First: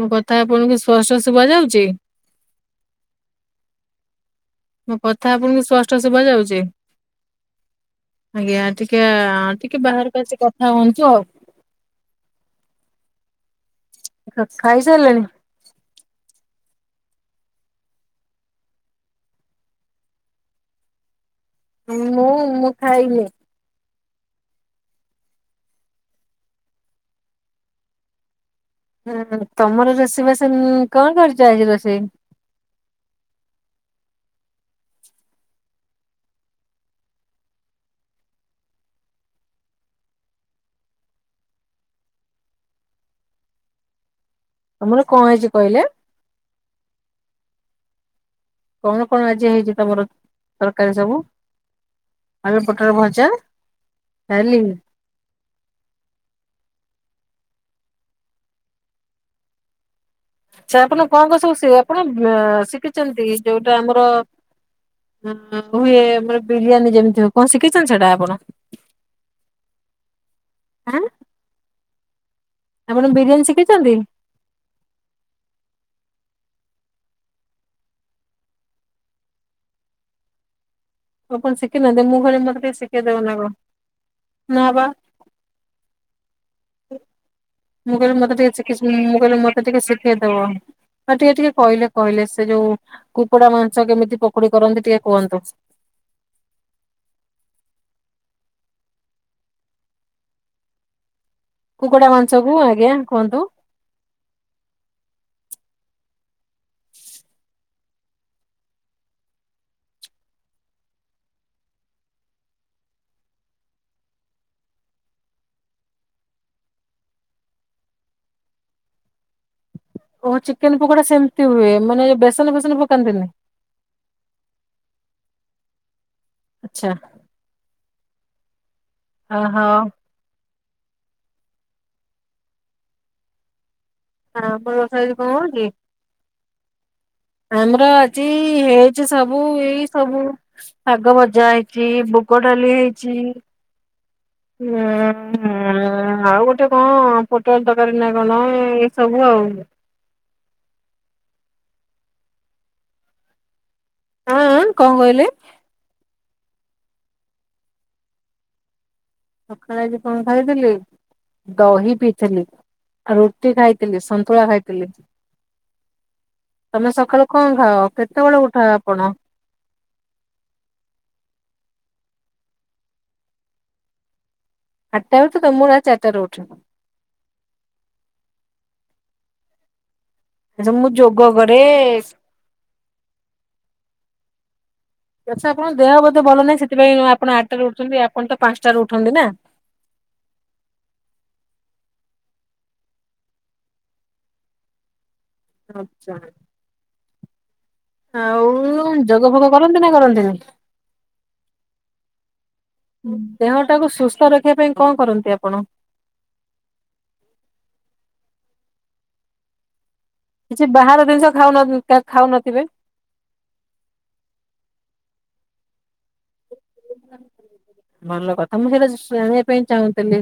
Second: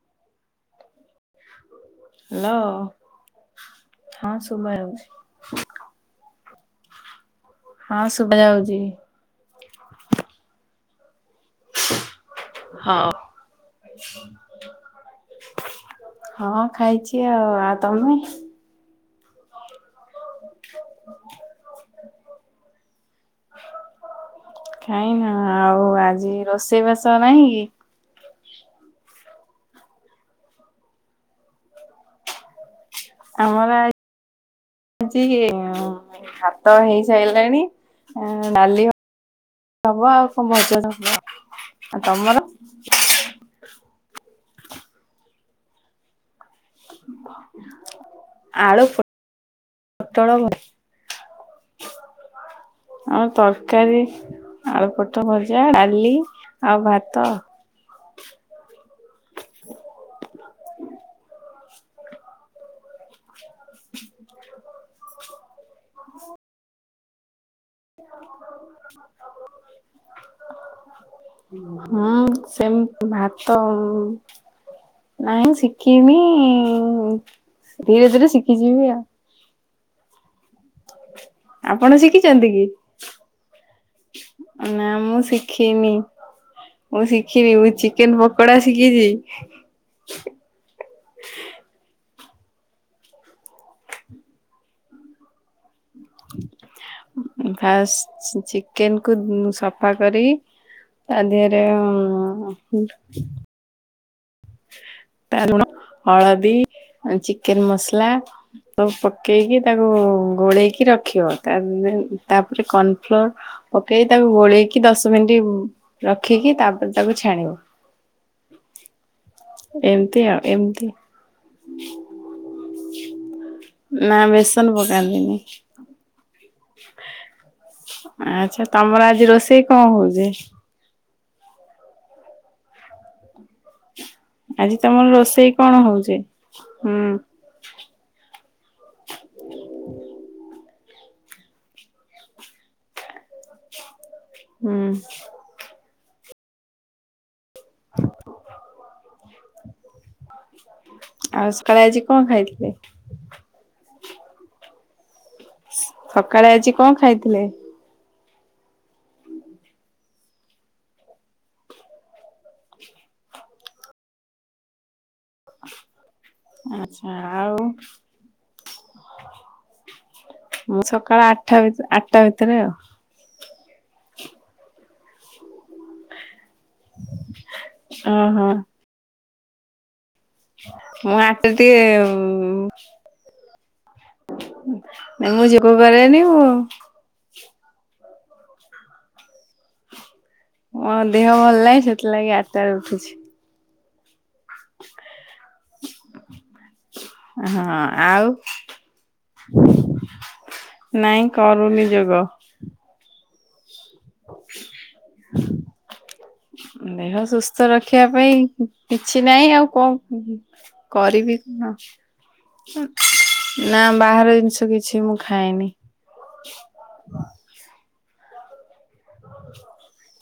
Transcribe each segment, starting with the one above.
ମୋ କଥା ଆପଣଙ୍କୁ ସ୍ପଷ୍ଟ ଶୁଭ ଯାଉଛି। ହାଲୋ। ହ ସୁବା ମୋ କଥା ଆପଣଙ୍କୁ ସ୍ପଷ୍ଟ ଶୁବା ଯାଉଛି। ହଁ ଶୁଭା ଆଜ୍ଞା ଯାଉଛି। ଟିକେ ଟିକେ ବାହାରକୁ ଆସିିକି କଥା ହୁଅନ୍ତୁ ଆଉ ହଁ। ଖାଇସାରିଲେଣି? ହଁ ଖାଇଛି ଆଉ ଆଉ ତମେ? ହ ମୁଁ ମୁଁ ଖାଇନି। ଖାଇନ ଆଉ ଆଜି ରୋଷେଇବାସ ନାହିଁ କି? ହୁଁ ତମର ରୋଷେଇ ବାସ କଣ କରିଛ ଆଜି ରୋଷେଇ? ଆମର ଆ ଆଜି ଭାତ ହେଇସାରିଲାଣି ଡାଲି ହ ହବ ଆଉ କଣ ଭଜା ହବ ଆଉ ତମର? ତମର କଣ ହେଇଛି କହିଲେ? ବା ତମର କଣ ଆଜି ହେଇଛି ତମର ତରକାରୀ ସବୁ? ଆଳୁପୋଟୋଳ ଆଉ ଭଜା ତରକାରୀ ଡାଲି। ଆଳୁ ପୋଟଳ ଭଜା ଡାଲି ଆଉ ଭାତ। ଆଛା ଆପଣ କଣ କଣ ସବୁ ସି ଆପଣ ଶିଖିଛନ୍ତି? ଯୋଉଟା ଆମର ଆମ୍ ଆମ୍ ହୁଏ ଆମର ବିରିୟାନୀ ଯେମିତି ହୁଏ କଣ ଶିଖି ଶିଖି଼ଛନ୍ତି ସେଟା ଆପଣ ହାଁ। ହଁ ସେମ୍ ବିରିୟାନୀ ଭାତ ଶିଖିଛନ୍ତି? ନାଇଁ ଶିଖିନି ଧୀରେ ଧୀରେ ଶିଖିଯିବି ଆଉ ଆପଣ ଶିଖିନାହାନ୍ତି ମୁଁ କହିଲି ଶିଖିଚନ୍ତି ମତେ କି ଟିକେ ଶିଖେଇଦବ ନା କଣ ନା ମୁଁ ଶି ଖିନି ମୁଁ ଶିଖିବି ମୁଁ କହିଲି ଚିକେନ ମତେ ଟିକେ ପକୋଡା ଶିଖି ଶିଖିଚି। ହଁ ଟିକେ ଟିକେ କହିଲେ କହିଲେ ସେ ଯୋଉ କୁକୁଡା ମାଂସ କେମିତି ପକୁଡି କରନ୍ତି ଟିକେ କୁହନ୍ତୁ। ଫାଷ୍ଟ ଚିକେନ କୁ ସଫା କରି ତା ଦେହରେ କୁକୁଡା ମାଂସକୁ ଉଁ ଆଜ୍ଞା କୁହନ୍ତୁ [unintelligible] ଲୁଣ, ହଳଦୀ, ଚିକେନ ମସଲା ସବୁ ପକେଇକି ତାକୁ ଗୋଳେଇକି ରଖିବ ତାପରେ ତାପରେ କର୍ଣ୍ଣଫ୍ଲୋର ପକେଇ ତାକୁ ଗୋଳେଇକି ଦଶ ମିନିଟ ରଖିକି ତାପରେ ତାକୁ ଛାଣିବ। ଏମିତି ଓହୋ ଆଉ ଚିକେନ ଏମିତି ପକୋଡା ସେମିତି ହୁଏ ମାନେ ଏ ବେସନ ଫେସନ ପକାନ୍ତିନି। ନା ବେସନ ପକାନ୍ତିନି। ଆଚ୍ଛା। ଆଚ୍ଛା ତମର ଆଜି ଓହୋ ରୋଷେଇ କଣ ହୋଉଚି? ଆଜି ତମର ରୋଷେଇ କଣ ହୋଉଚି? ହୁଁ। ଆମର ଆଜି ହେଇଚି ସବୁ ଏଇ ସବୁ ଶାଗ ଭଜା ହେଇଚି। ମୁଗ ଡାଲି ହେଇଚି। ହୁଁ ହୁଁ ଆଉ ଗୋଟେ କଣ ପୋଟଲ ଦରକାରୀ ନା କଣ ଏଇ ସବୁ ଆଉ। ଆଉ ସକାଳେ ଆଜି କଣ ଖାଇଥିଲେ? ଆଁ ଆଁ କଣ କହିଲି? ସକାଳେ ଆଜି କଣ ଖାଇଥିଲେ? ସକାଳେ ଆଜି କଣ ଖାଇଥିଲି। ଦହି ପିଇଥିଲି, ଆ ରୁଟି ଖାଇଥିଲି, ସନ୍ତୁଳା ଖାଇଥିଲି। ତମେ ଆଚ୍ଛା ସକାଳୁ କଣ ଆଉ ଖାଅ? କେତେବେଳେ ଉଠ ଆପଣ? ମୁଁ ସକାଳ ଆଠା ଭିତ- ଆଟା ଭିତରେ ଆଉ। ଆଟାରେ ଉଠୁଚ। ମୁଁ ରାତି ଚାରିଟାରୁ ଉଠୁ। ଓ ହୋ। ଆଚ୍ଛା ମୁଁ ଯୋଗ ଆ [unintelligible] କରେ। ଟିକେ ଉଁ ହୁଁ ଆଚ୍ଛା ଆପଣଙ୍କ ଦେହ ବୋଧେ ଭଲ ନାହିଁ ସେଥିପାଇଁ ଆପଣ ଆଟାରେ ଉଠୁଚନ୍ତି? ଆପଣ ତ ପାଞ୍ଚଟାରେ ଉଠନ୍ତି ନା। ମୋ ଦେହ ଭଲ ନାହିଁ ସେଥିଲାଗି ଆଟାରେ ଉଠୁଚି। ହ ଆଚ୍ଛା। ହଁ। ଆଉ ଯୋଗ ଫୋଗ କରନ୍ତି ନା କରନ୍ତିନି? ନାଇଁ କରୁନି ଯୋଗ। ଦେହ ଟାକୁ ସୁସ୍ଥ ରଖିବା ପାଇଁ କଣ କରନ୍ତି ଆପଣ? ଦେହ ସୁସ୍ଥ ରଖିବା ପାଇଁ କିଛି ନାଇଁ ଆଉ କଣ। କିଛି ବାହାର ଜିନିଷ କରିବି କଣ ଖାଉନ-ଖାଉନଥିବେ? ନା ବାହାର ଜିନିଷ କିଛି ମୁଁ ଖାଏନି। ଭଲ କଥା ମୁଁ ସେଇଟା ଶୁ ଜାଣିବା ପାଇଁ ଚାହୁଁଥିଲି।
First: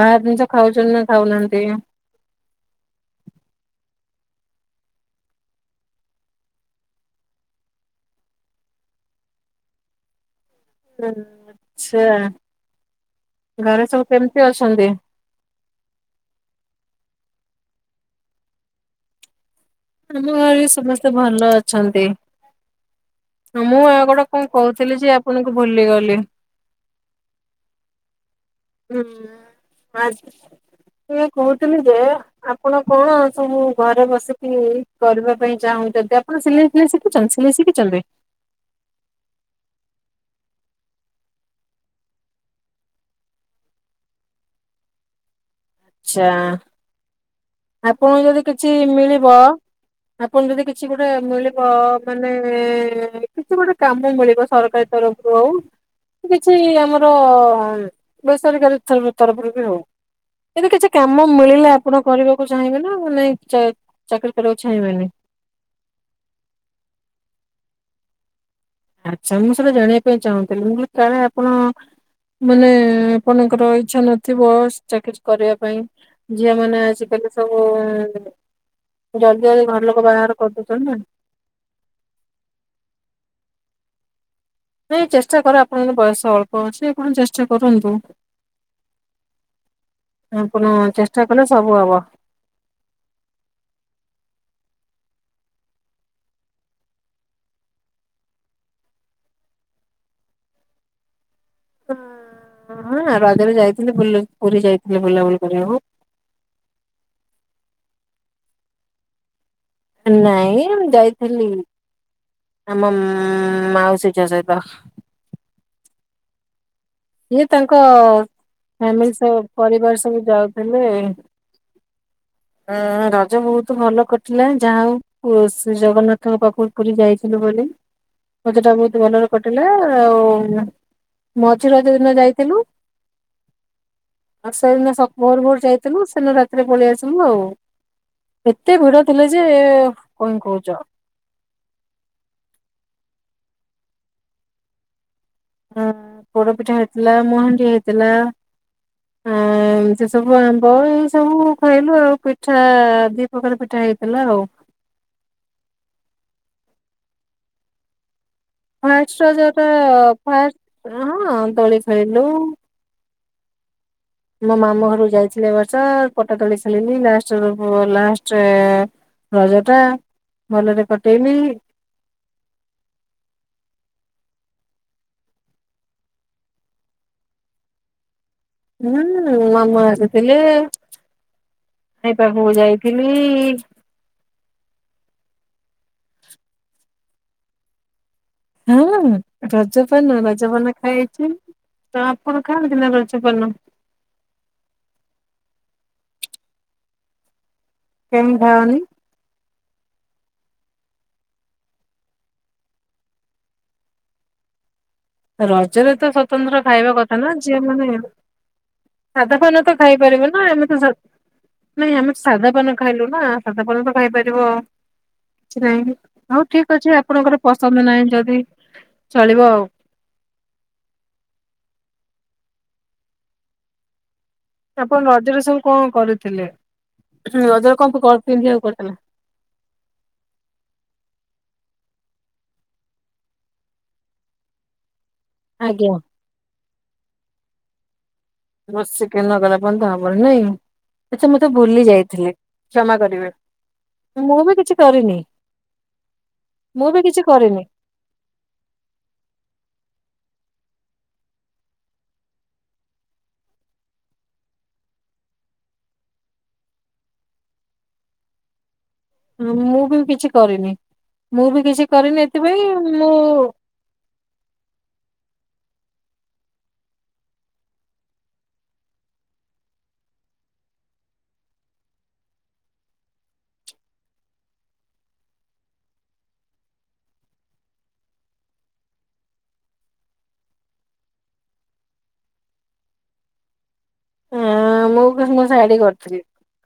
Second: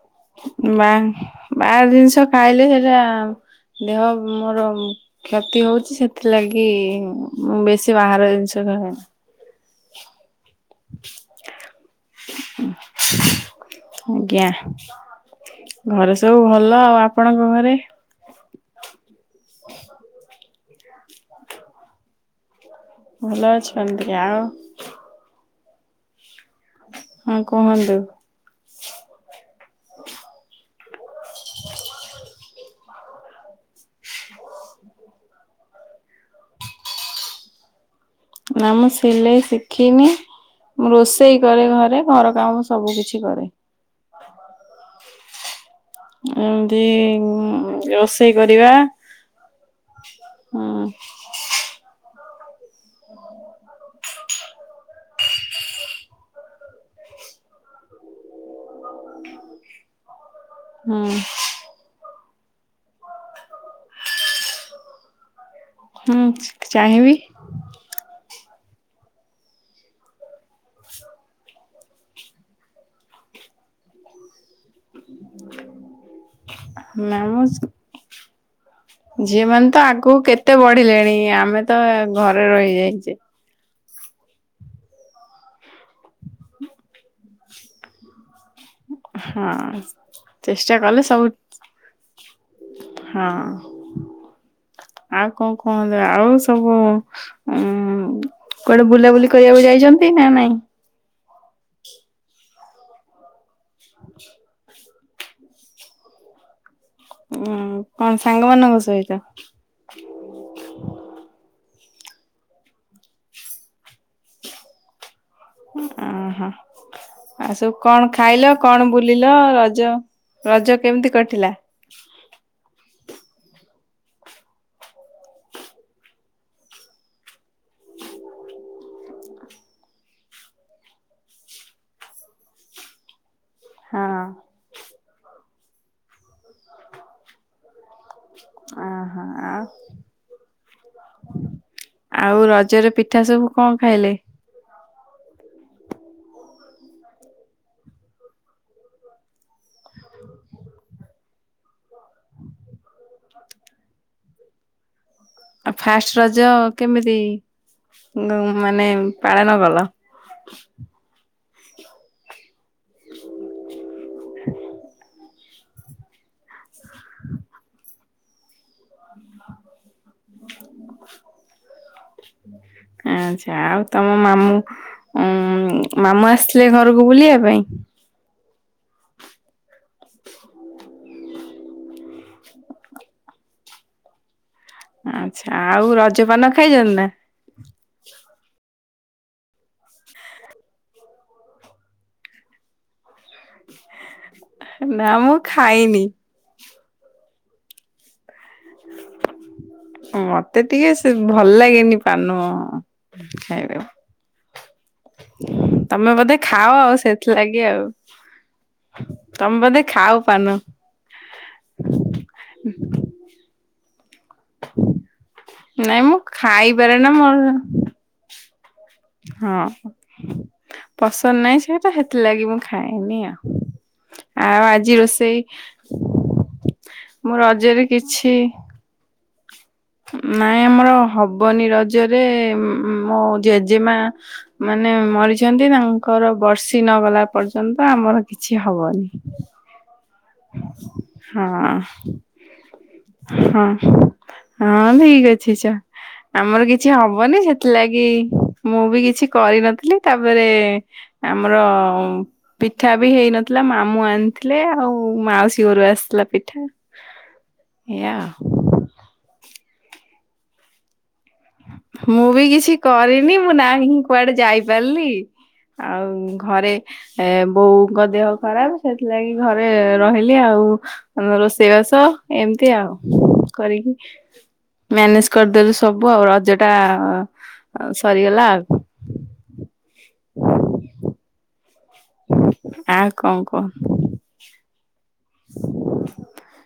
ବାହାର ଜିନିଷ ଖାଉଛନ୍ତି ନା ଖାଉନାହାନ୍ତି। ବା-ବାହାର ଜିନିଷ ଖାଇଲେ ସେଇଟା ଦେହ ମୋର କ୍ଷତି ହୋଉଚୀ ସେଥିଲାଗି ବେଶୀ ବାହାର ଜିନିଷ ଖା ହୁଁ ଆଛା ଘରେ ସବୁ କେମିତି ଆଜ୍ଞା ଅଛନ୍ତି? ଘରେ ସବୁ ଭଲ। ଆଉ ଆପଣଙ୍କ ଘରେ? ଆମ ଘରେ ସମସ୍ତେ ଭଲ ଅଛନ୍ତି। ଭଲ ମୁଁ ଆଉ ଅଛନ୍ତି ଗୋଟେ କଣ କୋହୁଥିଲି ଯେ ଆପଣଙ୍କୁ ଭୁଲିଗଲି। ହଁ କୁହନ୍ତୁ। ହୁଁ ଆଜ ମୁଁ ଏଇ କହୁଥିଲି ଯେ ଆପଣ କଣ ସବୁ ଘରେ ବସି ଏଇ କରିବା ପାଇଁ ଚାହୁଁଚନ୍ତି। ଆପଣ ସିଲେଇ ଫିଲେଇ ଶିଖିଚନ୍ତି ସିଲେଇ ଶିଖିଚନ୍ତି? ନାଁ ମୁଁ ସିଲେଇ ଶିଖିନି। ମୁଁ ରୋଷେଇ କରେ ଘରେ ଘର କାମ ସବୁ କିିଛି କରେ। ଆଚଛା ଏମିତି ଆପଣଙ୍କୁ ରୋଷେଇ ଯଦି କରିବା କିଛି ମିଳିବ ଆପଣ ଯଦି ହୁଁ କିଛି ଗୋଟେ ମିଳିବ? ମାନେ କିଛି ଗୋଟେ କାମ ମିଳିବ ସରକାର ତରଫରୁ ଆଉ କିଛି ଆମର ବେସରକାରୀ ତରଫରୁ ବି ହଉ କିନ୍ତୁ କିଛି ହୁଁ କାମ ମିଳିଲେ ଆପଣ କରିବାକୁ ଚାହିଁବେ ନା ନାଇଁ ଚାକିରୀ କରିବାକୁ ଚାହିଁବେନି? ହୁଁ ଚାହିଁବି। ଆଚ୍ଛା ମୁଁ ସେଇଟା ଜାଣିବା ପାଇଁ ଚାହୁଁଥିଲି ମୁଁ କାଳେ ଆପଣ ମାନେ ଆପଣଙ୍କର ଇଚ୍ଛା ନଥିବ ଚାକିରୀ କରିବା ପାଇଁ। ଝିଅ ମାନେ ଆଜିକାଲି ସବୁ ଝିଅ ଜଲ୍ଦି ଜଲ୍ଦି ମାନ ଘର ତ ଲୋକ ଆଗକୁ ବାହାଘର କେତେ କରିଦଉଛନ୍ତି ନା। ବଢିଲେଣି ଆମେ ତ ଘରେ ରହିଯାଇଛେ। ନାଇଁ ଚେଷ୍ଟା କର ଆପଣଙ୍କର ବୟସ ଅଳ୍ପ ଅଛି କଣ ଚେଷ୍ଟା କରନ୍ତୁ। ହଁ ଆପଣ ଚେଷ୍ଟା କଲେ ସବୁ ହବ। ହଁ ଆଉ କଣ କହନ୍ତି ଆଉ ସବୁ? ହୁଁ କୁଆଡେ ବୁଲାବୁଲି କରିବାକୁ ଯାଇଛନ୍ତି ନା ନାଇଁ? ହ ହଁ ରଜାରେ ଯାଇଥିଲେ ପୁରୀ ଯାଇଥିଲେ ବୁଲାବୁଲି କରିବାକୁ। ହ କଣ ସାଙ୍ଗ ମାନଙ୍କ ସହିତ। ନାଇଁ ମୁ ଯାଇଥିଲି ଆମ ମାଉସୀ ଝଅ ସହିତ। ଓହୋ! ଇଏ ଆଉ ସବୁ ତାଙ୍କ କଣ ଖାଇଲ କଣ ବୁଲିଲ ଫ୍ୟାମିଲି ରଜ ପରିବାର ସବୁ ରଜ ଯାଉଥିଲେ। କେମିତି କଟିଲା? ହଁ ରଜ ବହୁତ ଭଲ କରିଥିଲା ଯାହା ହଉ। ଶ୍ରୀ ଜଗନ୍ନାଥଙ୍କ ପାଖର ପୁରୀ ଯାଇଥିଲୁ ବୋଲି। ମଜ ଟା ବହୁତ ଭଲରେ କଟିଲା ଆଉ। ଆତି [unintelligible] ଦିନ ଯାଇଥିଲୁ ହଁ। ଆଉ ସେଦିନ ଭୋର ଭୋର ଯାଇଥିଲୁ ସେଦିନ ରାତିରେ ପଳେଇ ଆସିଲୁ ଆଉ। ଏତେ ଭିଡ ଓହୋ ଥିଲେ ଯେ ଆଉ କଣ କହୁଛ। ଆଉ ରଜରେ ପିଠା ସବୁ କଣ ଖାଇଲେ? ହଁ ପୋଡପିଠା ହେଇଥିଲା ମହାଣ୍ଡି ହେଇଥିଲା। ଆ ସେ ସବୁ ଆମ୍ବ ଏଇ ସବୁ ଖାଇଲୁ ଆଉ ପିଠା ଦି ପ୍ରକାର ପିଠା ହେଇଥିଲା ଆଉ। ଆଉ ଫାଷ୍ଟ ରଜ କେମିତି ମାନେ ଫାଷ୍ଟ ପାଳନ ରଜଟା କଲ? ଫାଷ୍ଟ ହଁ ତଳି ଖୋଇଲୁ। ମୋ ମାମୁ ଘରକୁ ଯାଇଥିଲେ ବର୍ଷା ପଟା ତଳି ସାରିଲି ଲାଷ୍ଟ ଲାଷ୍ଟ ରଜ ଟା ଭଲରେ କଟେଇନି। ଆଚ୍ଛା ଆଉ ତମ ମାମୁଁ ଉଁ ମାମୁ ଆସିଥିଲେ ଘରକୁ ବୁଲିବା ପାଇଁ। ହୁଁ ମାମୁ ଆସିଥିଲେ ଖାଇ ପାଖକୁ ଯାଇଥିଲି। ଆଛା। ଆଉ ରଜପାନ ଖାଇଛନ୍ତି ନା। ହଁ ରଜପାନ ରଜପାନ ଖାଇଛି। ତ ଆପଣ ଖାଆନ୍ତିନା ରଜ ପାନ। ନା ମୁଁ ଖାଇନି। କେମିତି ଖାଅନି? ମତେ ଟିକେ ସେ ଭଲ ଲାଗେନି ପାନ ଖାଇବାକୁ। ରଜରେ ତ ତମେ ବୋଧେ ସ୍ଵତନ୍ତ୍ର ଖାଅ ଆଉ ଖାଇବା କଥା ନା ସେଥିଲାଗି ଝିଅ ଆଉ। ମାନେ। ସାଧା ତମେ ଫାନ ତ ବୋଧେ ଖାଉ ଖାଇପାରିବ ନା ପାନ। ଆମେ ତ। ନାଇଁ ଆମେ ସାଧାପାନ ଖାଇଲୁ ନା ସାଧା ପାନ ତ ଖାଇପାରିବ। କି ନାଇଁ ମୁଁ ହଉ ଠିକ ଅଛି ଖାଇପାରେ ନା ମୋର ଆପଣଙ୍କର ପସନ୍ଦ ନାହିଁ ଯଦି। ଚଳିବ ଆଉ। ହଁ। ପସନ୍ଦ ନାହିଁ ସେଟା ସେଥିଲାଗି ମୁଁ ଖାଇନି ଆଉ। ଆଉ ଆଜି ଆପଣ ରୋଷେଇ ରଜରେ ସବୁ କଣ କରିଥିଲେ ମୋ ରଜରେ କଣ କଣ କିଛି ପିନ୍ଧିବାକୁ କରିଥିଲେ? ନାଇଁ ଆମର ହବନି ରଜରେ ମୋ ଜେଜେମା ମାନେ ମରିଯ ଛନ୍ତି ଆଜ୍ଞା ତାଙ୍କର ବର୍ଷି ନ ଗଲା ପର୍ଯ୍ୟନ୍ତ ଆମର କିଛି ହବନି। ବ ତ ହବନ ନାଇଁ। ଏଛା ମତେ ହଁ ବୁଲି ଯାଇଥିଲେି କ୍ଷମା କରିବ ହଁ ମୁଁ ବି କିଛି ହଁ କରିନି। ଠିକ ଅଛି ଚ ଆମର ମୁଁ କିଛି ବି ହବନି କରିନି। ସେଥିଲାଗି ମୁଁ ବି କିଛି କରିନଥିଲି ତାପରେ ଆମର ପିଠା ବି ହେଇନଥିଲା ମାମୁଁ ଆଣିଥିଲେ ଆଉ। ମାଉସୀ ଘରୁ ଆସିଲା ପିଠା ଏଇଆଉ। ମୁଁ ବି କିଛି କରିନି ମୁଁ ବି କିଛି କରିନି ମୁଁ ବି ଏଥିପାଇଁ କିଛି ମୁଁ କରିନି ନାହିଁ। କୁଆଡେ ଯାଇପାରିଲି ଆଉ ଘରେ ଏ ବୋଉଙ୍କ ଦେହ ଖରାପ ସେଥିଲାଗି ଘରେ ରହିଲି ଆଉ। ଆମ ରୋ ସେେଇବା ସହ ଏମିତି ଆଉ କରିକି ମ୍ୟାନେଜ କରିଦେଲେ ସବୁ। ସବୁ ଆଉ ରଜ ଟା ସରିଗଲା ଆଉ। ହୁଁ। ଆ କଣ କହ। ହଁ ମୁଁ ଶାଢୀ କରିଥିଲି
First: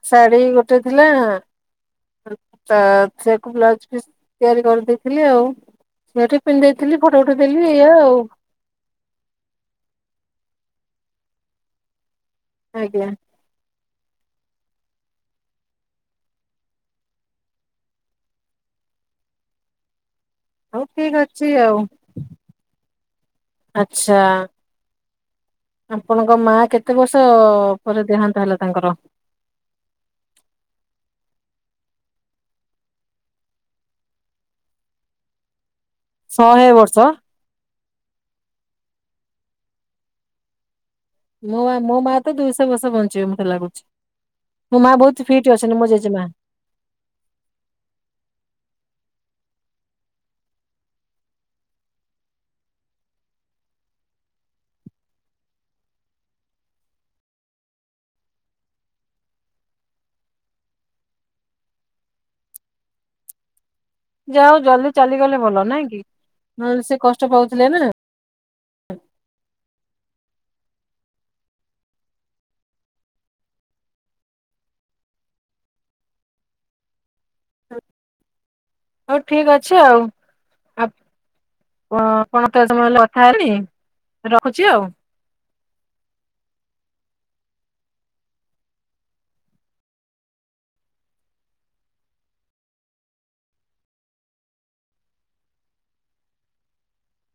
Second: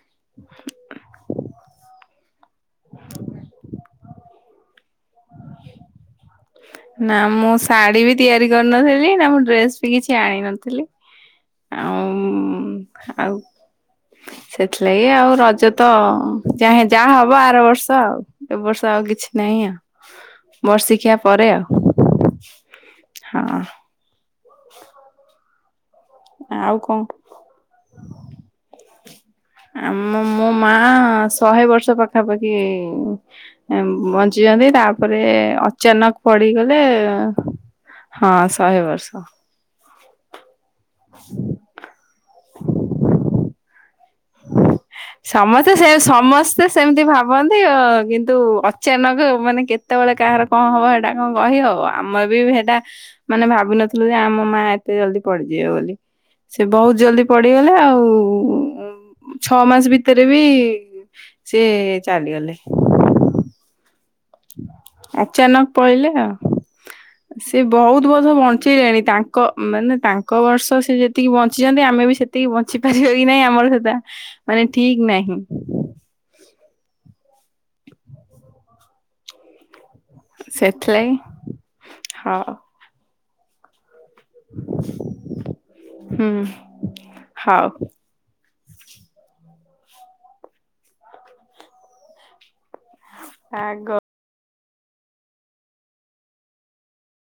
ଶାଢୀ ଗୋଟେ ଥିଲା। ତ ସେକୁ ବ୍ଲାଉଜ ପିସ୍ ତିଆରି କରନ୍ତି। ଥିଲ ଆଉ ସେଠ ପିନ୍ଧି ଦେଇେଇଥିଲି ନା ଫଟୋ ଫଟ ମୁଁ ଦେଲି ଏଇଆ ଶାଢୀ ବି ଆଉ। ତିଆରି କରିନଥିଲି ନା ମୁଁ ଡ୍ରେସ ବି କିଛି ଆଣି ନଥିଲି ଆଉ। ଆଜ୍ଞା ଆଉ। ସେଥିଲାଗି ଆଉ ରଜ ତ ଯାେ ଯାହା ହବ ଆର ବର୍ଷ ଆଉ। ଏ ବର୍ଷା ଆଉ କିଛି ନାହିଁ ଆଉ। ହଉ ବର୍ଷ ଠିକ ଖିଆ ଅଛି ପରେ ଆଉ ହଁ। ଆଚଛା। ଆପଣଙ୍କ ମା ଆଉ କେତେ କଣ ବର୍ଷ ପରେ ଦେହାନ୍ତ ହେଲା ତାଙ୍କର। ଆମ ମୋ ମା ଶହେ ବର୍ଷ ପାଖାପାଖି। ବଞ୍ଚିଛନ୍ତି ତାପରେ ଅଚାନକ। ଶହେ ପଡିଗଲେ ବର୍ଷ ହଁ ଶହେ ବର୍ଷ। ହ। ମୋ ମୋ ମା ତ ଦୁଇଶହ ବର୍ଷ ବଞ୍ଚିବେ ମତେ ଲାଗୁଛି। ମୋ ମା ବହୁତ ଫିଟ୍ ସମସ୍ତେ ଅଛନ୍ତି ମୋ ଜେଜେମା। ସମସ୍ତେ ସେ ସେମିତି ଭାବନ୍ତି କିନ୍ତୁ ଅଚାନକ ମାନେ କେତେବେଳେ କାହାର କଣ ହବା। ସେଟା କଣ କହି ଆଉ ଆମର ବି ସେଟା ମାନେ ଭାବିନଥିଲୁ ଯେ ଆମ ମା ଏତେ ଜଲଦି ପଡିଯିବ ବୋଲି। ସେ ବହୁତ ଜଲଦି ପଡିଗଲେ ଆଉ ଛଅ ମାସ। ଭିତରେ ବି ସେି ଚାଲିଗଲେ। ଯ ଆଉ ଜଲଦି ଚାଲିଗଲେ ଭଲ ଅଚାନକ ନାଇଁ କି ପଳେଇଲେ ଆଉ। ନହେଲେ ସେ କଷ୍ଟ ସେ ପାଉଥିଲେ ନା। ବହୁତ ବର୍ଷ ବଞ୍ଚେଇଲେଣି ତାଙ୍କ ମାନେ ତାଙ୍କ ବର୍ଷ ସେ ଯେତିକି ବଞ୍ଚିଛନ୍ତି ଆମେ ବି ଏତିକି ବଞ୍ଚି ପାରିବ କି ନାଇଁ ଆମର ସେଟା ମାନେ ଠିକ ନାହିଁ। ହଉ ଠିକ ଅଛି ଆଉ ସେଥିଲାଗି କଣ? ହଉ ତଲେ କଥା ହେନି ରଖୁଛି ଆଉ। ହୁଁ ହଉ। ଆଗ